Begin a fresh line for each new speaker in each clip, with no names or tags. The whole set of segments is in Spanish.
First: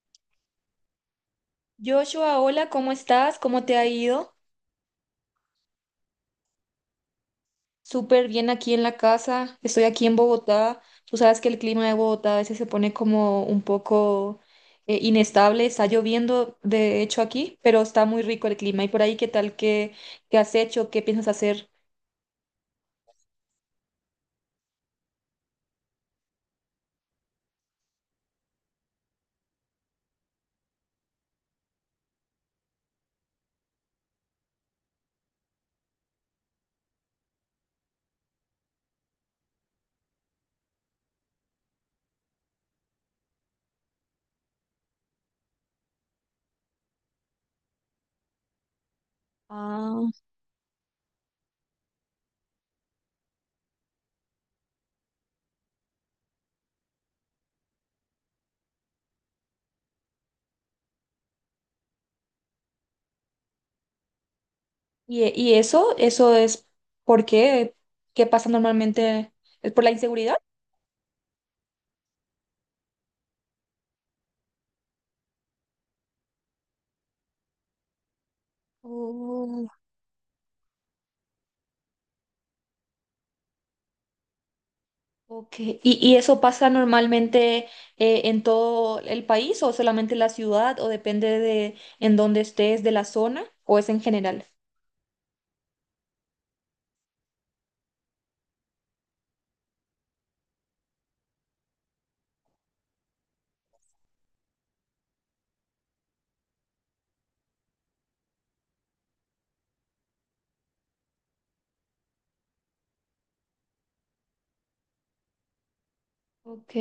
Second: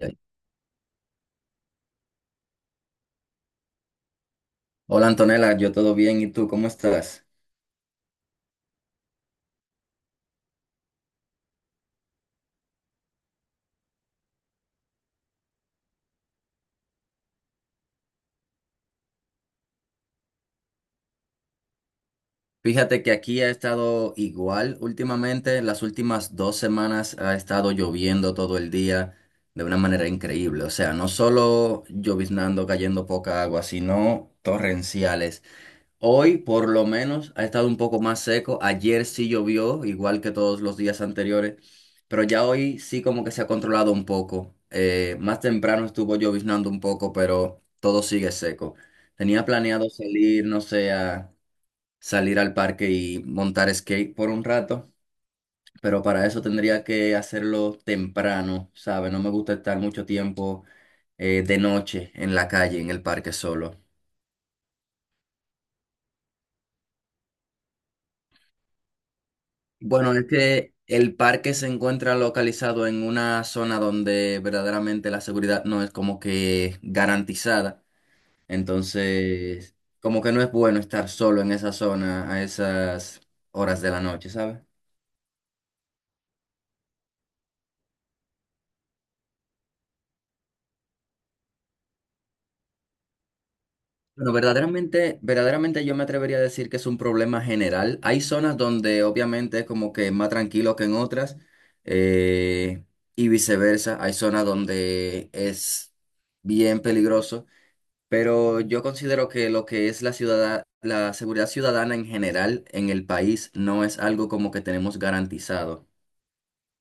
Ya.
Joshua, hola, ¿cómo estás? ¿Cómo te ha ido?
Hola Antonella, yo todo bien, ¿y tú cómo estás?
Súper bien aquí en la casa. Estoy aquí en Bogotá. Tú sabes que el clima de Bogotá a veces se pone como un poco inestable. Está lloviendo, de hecho, aquí, pero está muy rico el clima. ¿Y por ahí qué tal? ¿Qué has hecho? ¿Qué piensas hacer?
Fíjate que aquí ha estado igual últimamente, las últimas 2 semanas ha estado lloviendo todo el día de una manera increíble, o sea, no solo lloviznando, cayendo poca agua, sino torrenciales. Hoy por lo menos ha estado un poco más seco. Ayer sí llovió, igual que todos los días anteriores, pero ya hoy sí como que se ha controlado un poco. Más temprano estuvo lloviznando un poco, pero todo sigue seco. Tenía planeado
Ah,
salir, no sé, a salir al parque y montar skate por un rato, pero para eso tendría que hacerlo temprano, ¿sabes? No me gusta estar mucho tiempo de noche en la calle, en el parque solo.
y, y eso es ¿por qué? ¿Qué pasa normalmente? ¿Es por la
Bueno, es
inseguridad?
que el parque se encuentra localizado en una zona donde verdaderamente la seguridad no es como que garantizada. Entonces, como que no es bueno estar solo en esa zona a esas horas de la noche, ¿sabes?
Ok. ¿Y eso pasa normalmente, ¿en todo el país o solamente en la ciudad, o depende de en dónde estés, de la zona, o es en
Bueno,
general?
verdaderamente yo me atrevería a decir que es un problema general. Hay zonas donde obviamente es como que más tranquilo que en otras, eh, y viceversa. Hay zonas donde es bien peligroso. Pero yo considero que lo que es la ciudad, la seguridad ciudadana en general en el país no es algo como que tenemos garantizado.
Ok.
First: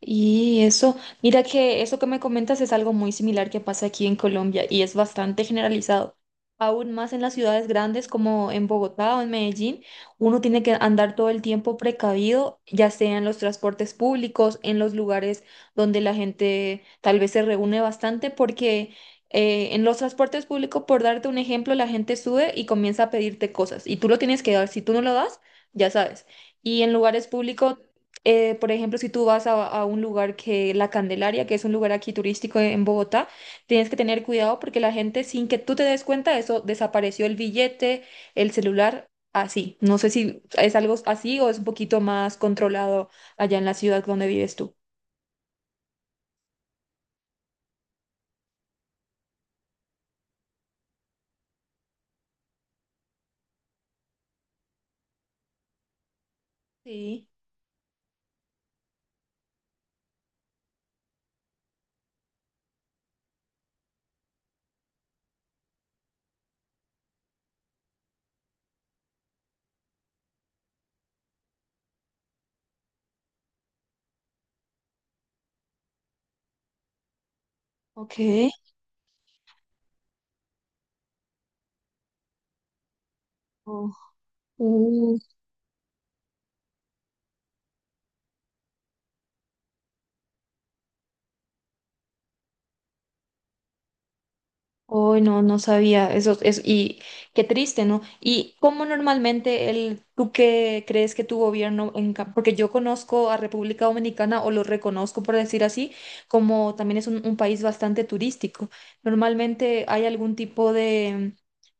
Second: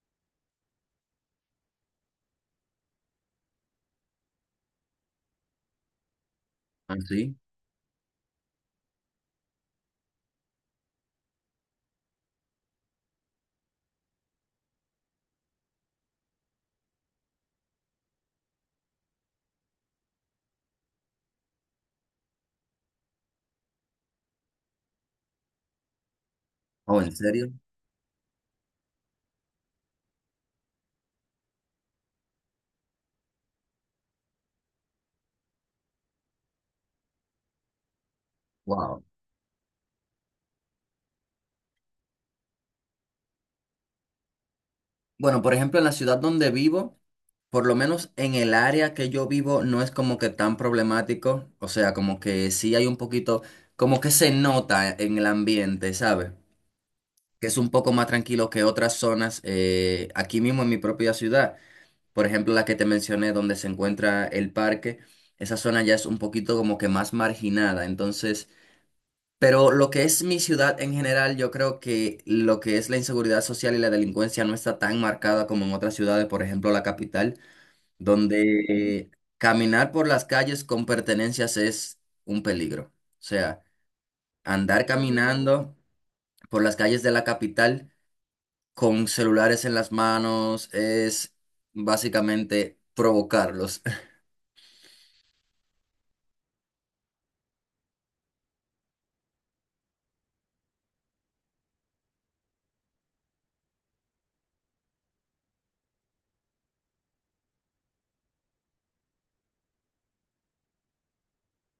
Y eso, mira que eso que me comentas es algo muy similar que pasa aquí en Colombia y es bastante generalizado. Aún
¿Ah,
más en las
sí?
ciudades grandes como en Bogotá o en Medellín, uno tiene que andar todo el tiempo precavido, ya sea en los transportes públicos, en los lugares donde la gente tal vez se reúne bastante, porque en los transportes públicos, por darte un ejemplo, la gente sube y comienza a pedirte cosas y tú lo tienes que dar. Si tú no lo das, ya sabes. Y en
¿O en
lugares
serio?
públicos, por ejemplo, si tú vas a un lugar que La Candelaria, que es un lugar aquí turístico en Bogotá, tienes que tener cuidado porque la gente, sin que tú te des cuenta, eso desapareció el billete, el
Wow.
celular, así. No sé si es algo así o es un poquito más controlado allá en la ciudad donde vives tú.
Bueno, por ejemplo, en la ciudad donde vivo, por lo menos en el área que yo vivo, no es como que tan problemático. O sea, como que sí hay un poquito, como que se nota en el ambiente, ¿sabes?
Sí,
Que es un poco más tranquilo que otras zonas aquí mismo en mi propia ciudad. Por ejemplo, la que te mencioné, donde se encuentra el parque, esa zona ya es un poquito como que más marginada. Entonces, pero lo que es mi ciudad en general, yo creo que lo que es la inseguridad social y la delincuencia no está tan marcada como en otras ciudades, por ejemplo, la capital,
ok.
donde caminar por las calles con pertenencias es un peligro. O sea, andar
Oh.
caminando por las calles de la capital con celulares en las manos es básicamente provocarlos.
Oh, no, no sabía eso, es y qué triste, ¿no? ¿Y cómo normalmente el, tú qué crees que tu gobierno, en, ca- porque yo conozco a República Dominicana o lo reconozco por decir así, como también es un país bastante turístico. Normalmente hay algún tipo de,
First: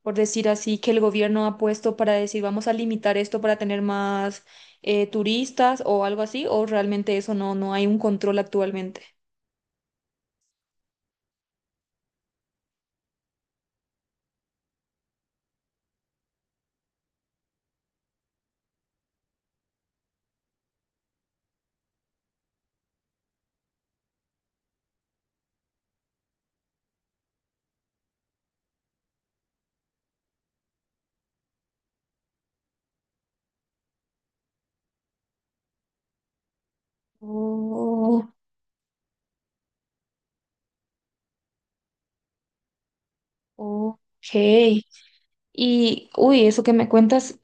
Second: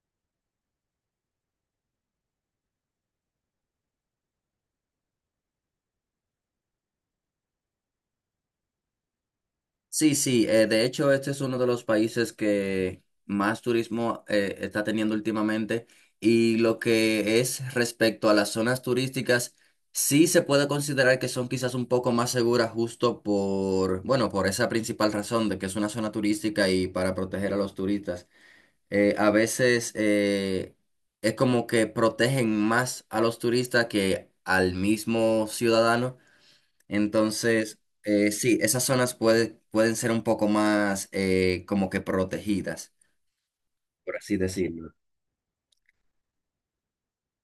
por decir así, que el gobierno ha puesto para decir, vamos a limitar esto para tener más turistas o algo así, o realmente eso no, no hay un control actualmente.
Sí, sí, de hecho este es uno de los países que más turismo está teniendo últimamente y lo que es respecto a las zonas turísticas, sí se puede considerar que son quizás un poco más seguras justo por, bueno, por esa principal razón de que es una zona turística y para proteger a los turistas. A veces es como que protegen más a los turistas que al mismo ciudadano entonces,
Oh,
sí, esas zonas pueden ser un poco más como que protegidas,
ok.
por así decirlo.
Y, uy, eso que me cuentas,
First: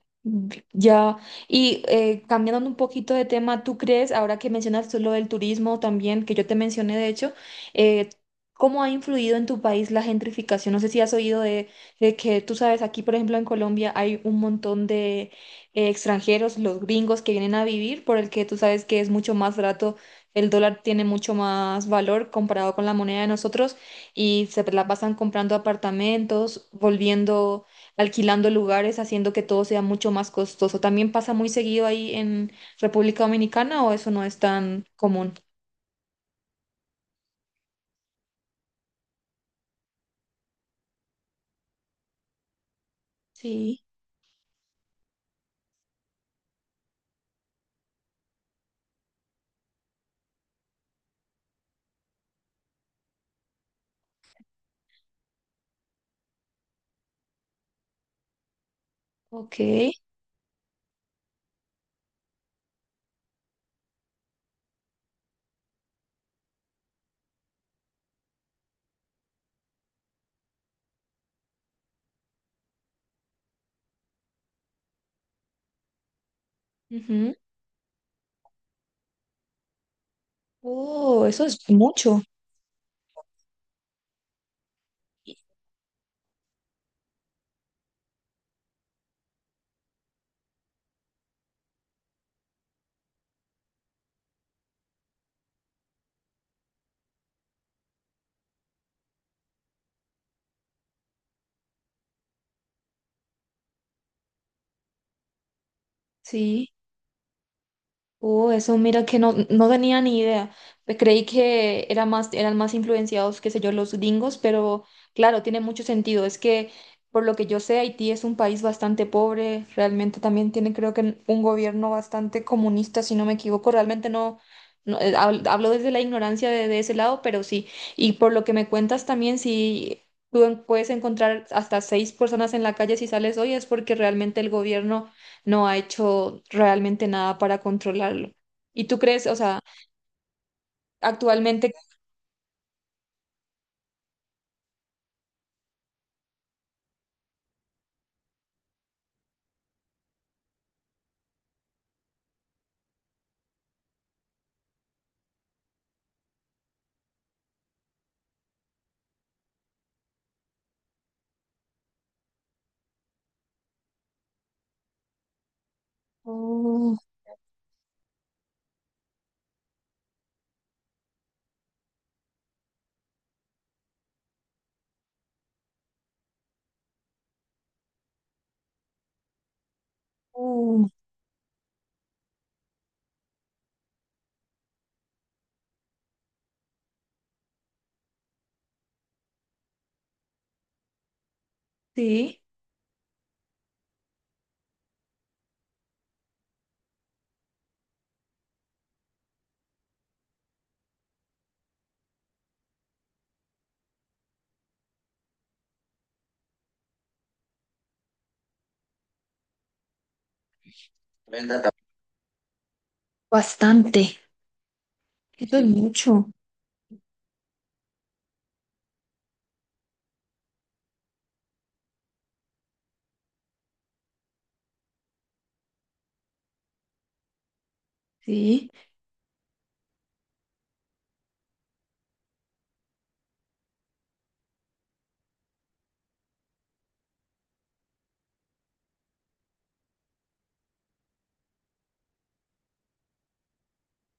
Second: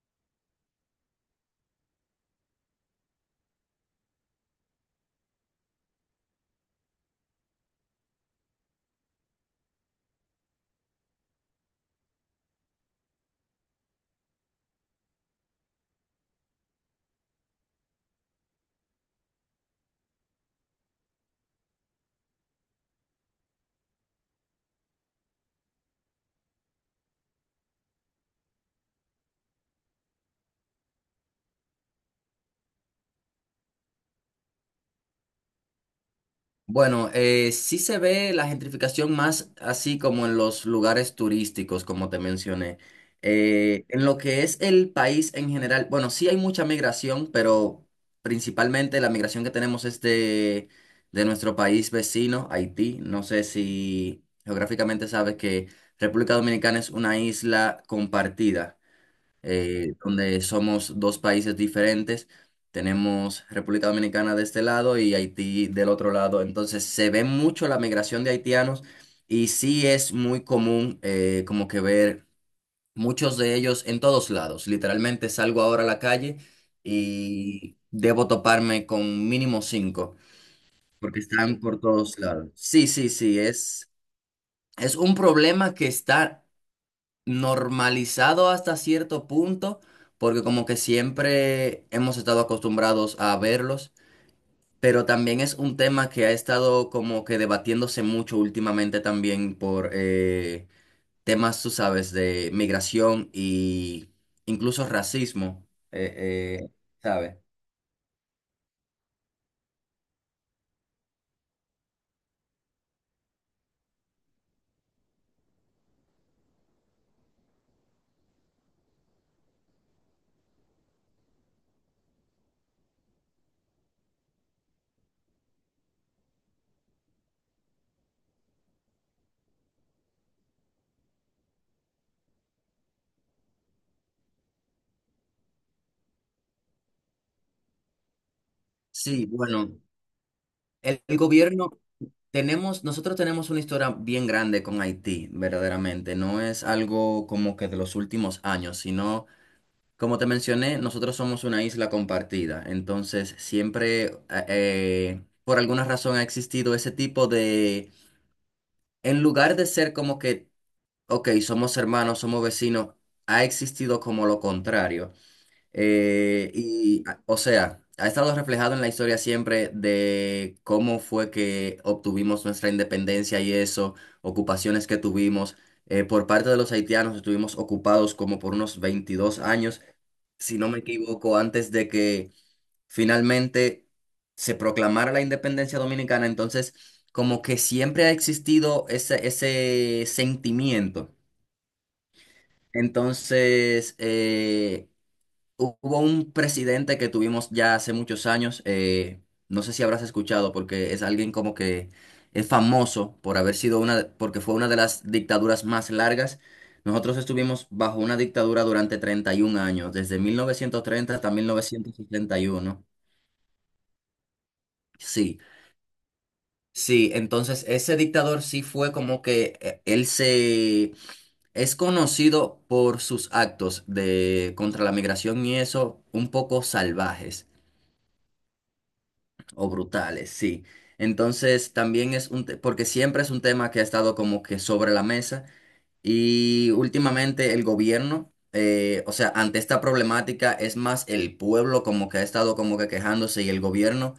ya. Y cambiando un poquito de tema, ¿tú crees, ahora que mencionas tú lo del turismo también, que yo te mencioné de hecho, eh, cómo ha influido en tu país la gentrificación? No sé si has oído de que tú sabes, aquí por ejemplo en Colombia hay un montón de extranjeros, los gringos que vienen a vivir, por el que tú sabes que es mucho más barato, el dólar tiene mucho más valor comparado con la moneda de nosotros y se la pasan comprando apartamentos, volviendo alquilando lugares, haciendo que todo sea mucho más costoso. ¿También pasa muy seguido ahí en República Dominicana o eso no es tan común?
Bueno, sí se ve la gentrificación más así como en los lugares turísticos, como te mencioné.
Sí,
En lo que es el país en general, bueno, sí hay mucha migración, pero principalmente la migración que tenemos es de nuestro país vecino, Haití. No sé si geográficamente sabes que República Dominicana es una isla compartida.
ok.
Donde somos dos países diferentes. Tenemos República Dominicana de este lado y Haití del otro lado. Entonces se ve mucho la migración de haitianos y sí es muy común como que ver muchos de ellos en todos lados. Literalmente salgo ahora a la calle
Ujú.
y debo toparme con mínimo cinco porque
Oh, eso es
están por todos
mucho.
lados. Sí, sí, sí, es un problema que está normalizado hasta cierto punto, porque como que siempre hemos estado acostumbrados a verlos, pero también es un tema que ha estado como que debatiéndose mucho últimamente también por temas, tú sabes, de migración y, incluso, racismo,
Sí.
¿sabes?
Oh, eso mira que no, no tenía ni idea. Pues creí que era más, eran más influenciados, qué sé yo, los gringos, pero claro, tiene mucho sentido. Es que, por lo que yo sé, Haití es un país bastante pobre, realmente también tiene, creo que, un gobierno bastante comunista, si no me equivoco. Realmente no, no, hab- hablo desde la ignorancia de ese lado, pero sí. Y por lo que me cuentas también, si tú en- puedes encontrar hasta 6 personas en la calle si sales hoy, es porque realmente el gobierno no ha hecho realmente nada para controlarlo. ¿Y tú crees,
Sí,
o sea,
bueno, el gobierno,
actualmente...
tenemos, nosotros tenemos una historia bien grande con Haití, verdaderamente, no es algo como que de los últimos años, sino... Como te mencioné, nosotros somos una isla compartida, entonces siempre por alguna razón ha existido ese tipo de, en lugar de ser como que, ok, somos hermanos, somos vecinos, ha existido como lo contrario.
Oh,
Y, o sea, ha estado reflejado en la historia siempre de cómo fue que obtuvimos nuestra independencia y eso, ocupaciones que tuvimos. Por parte de los haitianos estuvimos ocupados como por unos 22 años si no me
oh,
equivoco, antes de que finalmente se proclamara la independencia dominicana. Entonces, como que siempre ha existido ese, ese sentimiento.
sí,
Entonces, hubo un presidente que tuvimos ya hace muchos años, no sé si habrás escuchado, porque es alguien como que es famoso por haber sido una, porque fue una de las dictaduras más largas. Nosotros estuvimos bajo una dictadura durante 31 años, desde 1930 hasta 1971.
bastante.
Sí,
Eso es mucho,
sí, entonces ese dictador sí fue como que él se... Es conocido por sus actos de contra la migración y eso, un poco salvajes.
sí.
O brutales, sí. Entonces también es un, porque siempre es un tema que ha estado como que sobre la mesa y últimamente el gobierno, o sea, ante esta problemática es más el pueblo como que ha estado como que quejándose y el gobierno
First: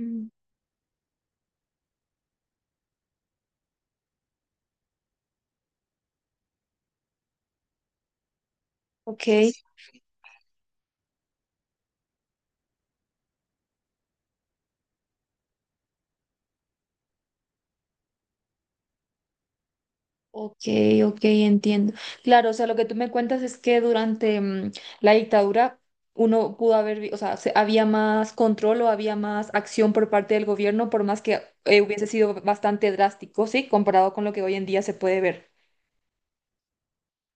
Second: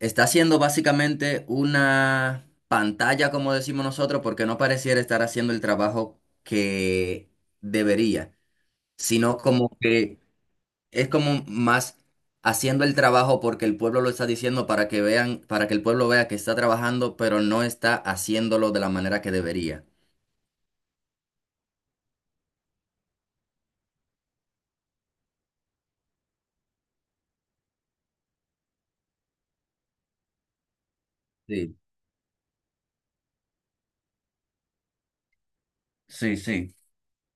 está haciendo básicamente una pantalla, como decimos nosotros, porque no pareciera estar haciendo el trabajo que debería,
ok,
sino como que es como más haciendo el trabajo porque el pueblo lo está diciendo para que vean, para que el pueblo vea que está trabajando, pero no está haciéndolo de la manera que debería.
ok, ok, entiendo. Claro, o sea, lo que tú me cuentas es que durante mm, la dictadura uno pudo haber, vi- o sea, se- había más control o había más acción por parte del gobierno, por más que
Sí,
hubiese sido bastante drástico, sí, comparado con lo que hoy en día se puede ver.
sí, sí,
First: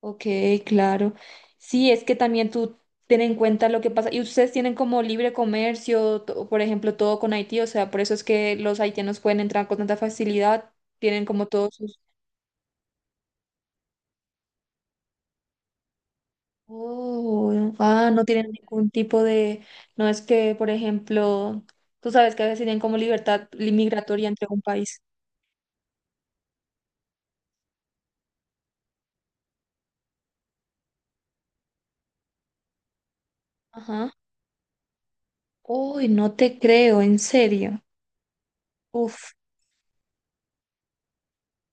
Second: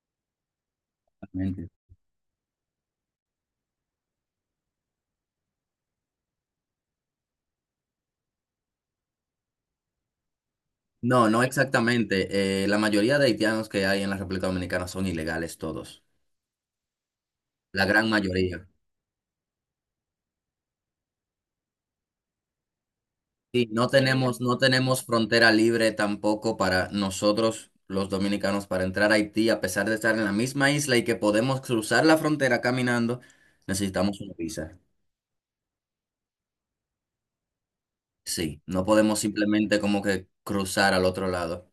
Ok, claro.
realmente.
Sí, es que también tú ten en cuenta lo que pasa. Y ustedes tienen como libre comercio, to- por ejemplo, todo con Haití, o sea, por eso es que los haitianos pueden entrar con tanta facilidad, tienen
No, no
como todos sus...
exactamente. La mayoría de haitianos que hay en la República Dominicana son ilegales todos,
Oh,
la
ah,
gran
no tienen
mayoría.
ningún tipo de... No es que, por ejemplo, tú sabes que a veces tienen como libertad
Sí,
li-
no
migratoria
tenemos,
entre
no
un país.
tenemos frontera libre tampoco para nosotros, los dominicanos, para entrar a Haití, a pesar de estar en la misma isla y que podemos cruzar la frontera caminando,
Ajá.
necesitamos una visa.
Uy, no te creo, en serio.
Sí, no podemos
Uf,
simplemente como que cruzar al otro lado.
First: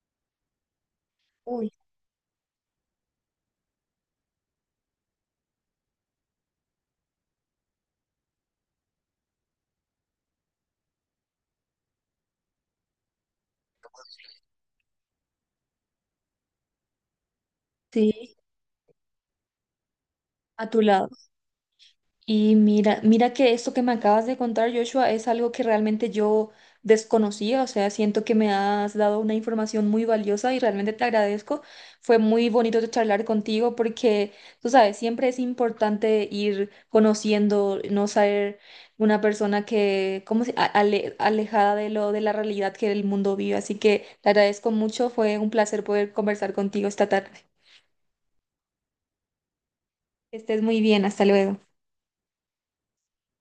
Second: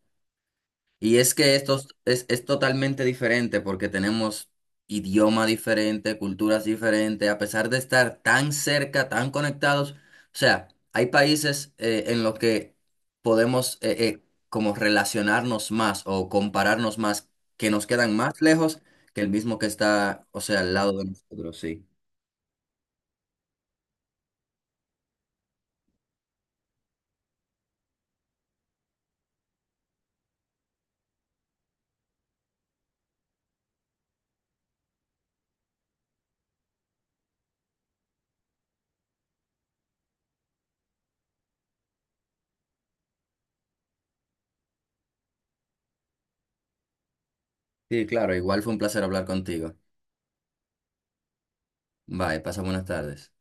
Y es que
uy,
esto es totalmente diferente porque tenemos idioma diferente, culturas diferentes, a pesar de estar tan cerca, tan conectados. O sea, hay países en los que podemos como relacionarnos más o compararnos más, que nos quedan
sí,
más lejos que el mismo que está, o sea,
a
al
tu
lado de
lado.
nosotros, sí.
Y mira, mira que esto que me acabas de contar, Joshua, es algo que realmente yo desconocía, o sea, siento que me has dado una información muy valiosa y realmente te agradezco. Fue muy bonito charlar contigo porque, tú sabes, siempre es importante ir conociendo, no ser una persona que, como alejada de lo de la realidad que el mundo vive. Así que te agradezco mucho, fue un placer poder conversar contigo esta tarde.
Sí, claro, igual fue un placer hablar contigo.
Que estés muy bien, hasta luego.
Bye, pasa buenas tardes.